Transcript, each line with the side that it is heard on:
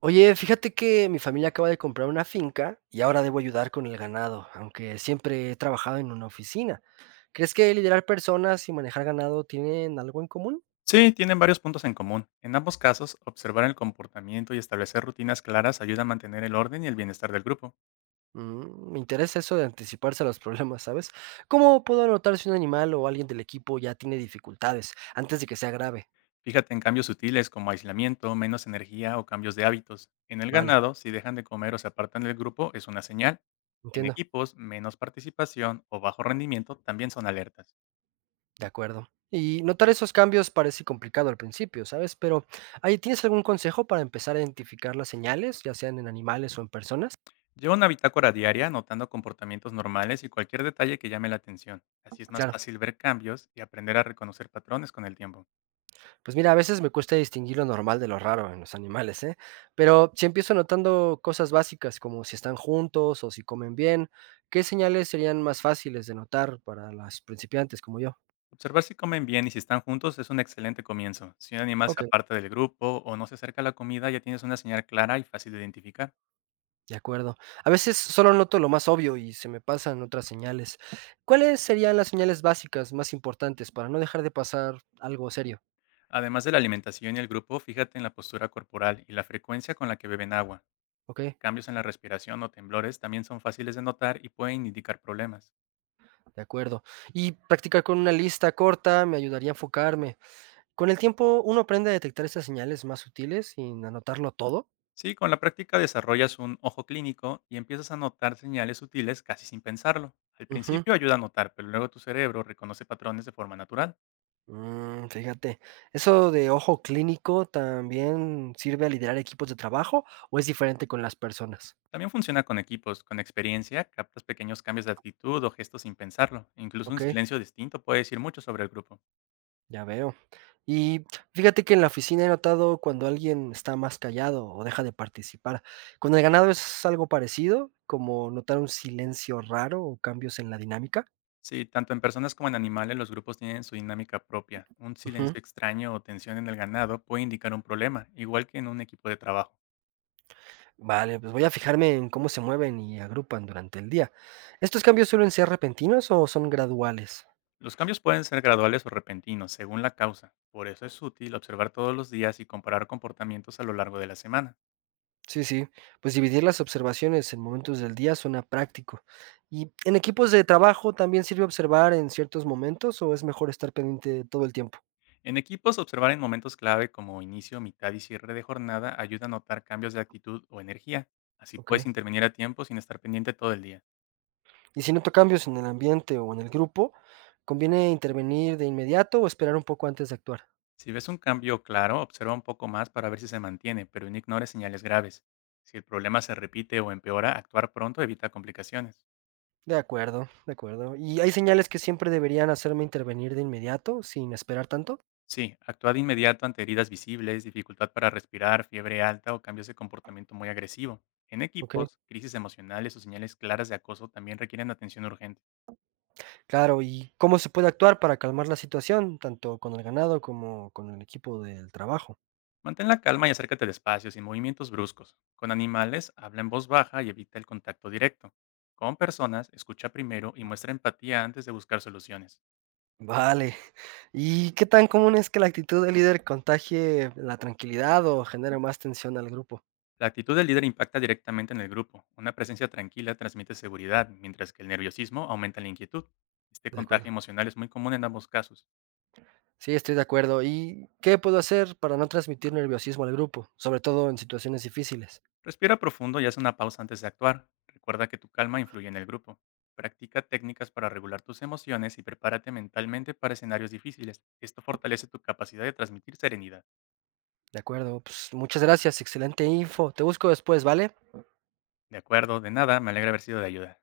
right: Oye, fíjate que mi familia acaba de comprar una finca y ahora debo ayudar con el ganado, aunque siempre he trabajado en una oficina. ¿Crees que liderar personas y manejar ganado tienen algo en común?
left: Sí, tienen varios puntos en común. En ambos casos, observar el comportamiento y establecer rutinas claras ayuda a mantener el orden y el bienestar del grupo.
right: Mm, me interesa eso de anticiparse a los problemas, ¿sabes? ¿Cómo puedo anotar si un animal o alguien del equipo ya tiene dificultades antes de que sea grave?
left: Fíjate en cambios sutiles como aislamiento, menos energía o cambios de hábitos. En el
right: Vale,
left: ganado, si dejan de comer o se apartan del grupo, es una señal. En
right: entiendo,
left: equipos, menos participación o bajo rendimiento también son alertas.
right: de acuerdo. Y notar esos cambios parece complicado al principio, ¿sabes? Pero, ahí, ¿tienes algún consejo para empezar a identificar las señales, ya sean en animales o en personas?
left: Lleva una bitácora diaria anotando comportamientos normales y cualquier detalle que llame la atención. Así es más
right: Claro.
left: fácil ver cambios y aprender a reconocer patrones con el tiempo.
right: Pues mira, a veces me cuesta distinguir lo normal de lo raro en los animales, ¿eh? Pero si empiezo notando cosas básicas como si están juntos o si comen bien, ¿qué señales serían más fáciles de notar para las principiantes como yo?
left: Observar si comen bien y si están juntos es un excelente comienzo. Si un animal
right: Ok,
left: se aparta del grupo o no se acerca a la comida, ya tienes una señal clara y fácil de identificar.
right: de acuerdo. A veces solo noto lo más obvio y se me pasan otras señales. ¿Cuáles serían las señales básicas más importantes para no dejar de pasar algo serio?
left: Además de la alimentación y el grupo, fíjate en la postura corporal y la frecuencia con la que beben agua.
right: Ok,
left: Cambios en la respiración o temblores también son fáciles de notar y pueden indicar problemas.
right: de acuerdo. Y practicar con una lista corta me ayudaría a enfocarme. Con el tiempo uno aprende a detectar estas señales más sutiles sin anotarlo todo.
left: Sí, con la práctica desarrollas un ojo clínico y empiezas a notar señales sutiles casi sin pensarlo. Al
right: Ujú.
left: principio ayuda a notar, pero luego tu cerebro reconoce patrones de forma natural.
right: Mm, fíjate, ¿eso de ojo clínico también sirve a liderar equipos de trabajo o es diferente con las personas?
left: También funciona con equipos. Con experiencia, captas pequeños cambios de actitud o gestos sin pensarlo. Incluso un
right: Ok,
left: silencio distinto puede decir mucho sobre el grupo.
right: ya veo. Y fíjate que en la oficina he notado cuando alguien está más callado o deja de participar. Con el ganado es algo parecido, como notar un silencio raro o cambios en la dinámica.
left: Sí, tanto en personas como en animales los grupos tienen su dinámica propia. Un silencio extraño o tensión en el ganado puede indicar un problema, igual que en un equipo de trabajo.
right: Vale, pues voy a fijarme en cómo se mueven y agrupan durante el día. ¿Estos cambios suelen ser repentinos o son graduales?
left: Los cambios pueden ser graduales o repentinos, según la causa. Por eso es útil observar todos los días y comparar comportamientos a lo largo de la semana.
right: Sí, sí, pues dividir las observaciones en momentos del día suena práctico. ¿Y en equipos de trabajo también sirve observar en ciertos momentos o es mejor estar pendiente todo el tiempo?
left: En equipos, observar en momentos clave como inicio, mitad y cierre de jornada ayuda a notar cambios de actitud o energía. Así
right: Ok.
left: puedes intervenir a tiempo sin estar pendiente todo el día.
right: Y si noto cambios en el ambiente o en el grupo, ¿conviene intervenir de inmediato o esperar un poco antes de actuar?
left: Si ves un cambio claro, observa un poco más para ver si se mantiene, pero no ignores señales graves. Si el problema se repite o empeora, actuar pronto evita complicaciones.
right: De acuerdo, de acuerdo. ¿Y hay señales que siempre deberían hacerme intervenir de inmediato sin esperar tanto?
left: Sí, actúa de inmediato ante heridas visibles, dificultad para respirar, fiebre alta o cambios de comportamiento muy agresivo. En
right: Ok.
left: equipos, crisis emocionales o señales claras de acoso también requieren atención urgente.
right: Claro, ¿y cómo se puede actuar para calmar la situación, tanto con el ganado como con el equipo del trabajo?
left: Mantén la calma y acércate despacio, sin movimientos bruscos. Con animales, habla en voz baja y evita el contacto directo. Con personas, escucha primero y muestra empatía antes de buscar soluciones.
right: Vale. ¿Y qué tan común es que la actitud del líder contagie la tranquilidad o genere más tensión al grupo?
left: La actitud del líder impacta directamente en el grupo. Una presencia tranquila transmite seguridad, mientras que el nerviosismo aumenta la inquietud. Este
right: De
left: contagio
right: acuerdo.
left: emocional es muy común en ambos casos.
right: Sí, estoy de acuerdo. ¿Y qué puedo hacer para no transmitir nerviosismo al grupo, sobre todo en situaciones difíciles?
left: Respira profundo y haz una pausa antes de actuar. Recuerda que tu calma influye en el grupo. Practica técnicas para regular tus emociones y prepárate mentalmente para escenarios difíciles. Esto fortalece tu capacidad de transmitir serenidad.
right: De acuerdo. Pues muchas gracias, excelente info. Te busco después, ¿vale?
left: De acuerdo, de nada, me alegra haber sido de ayuda.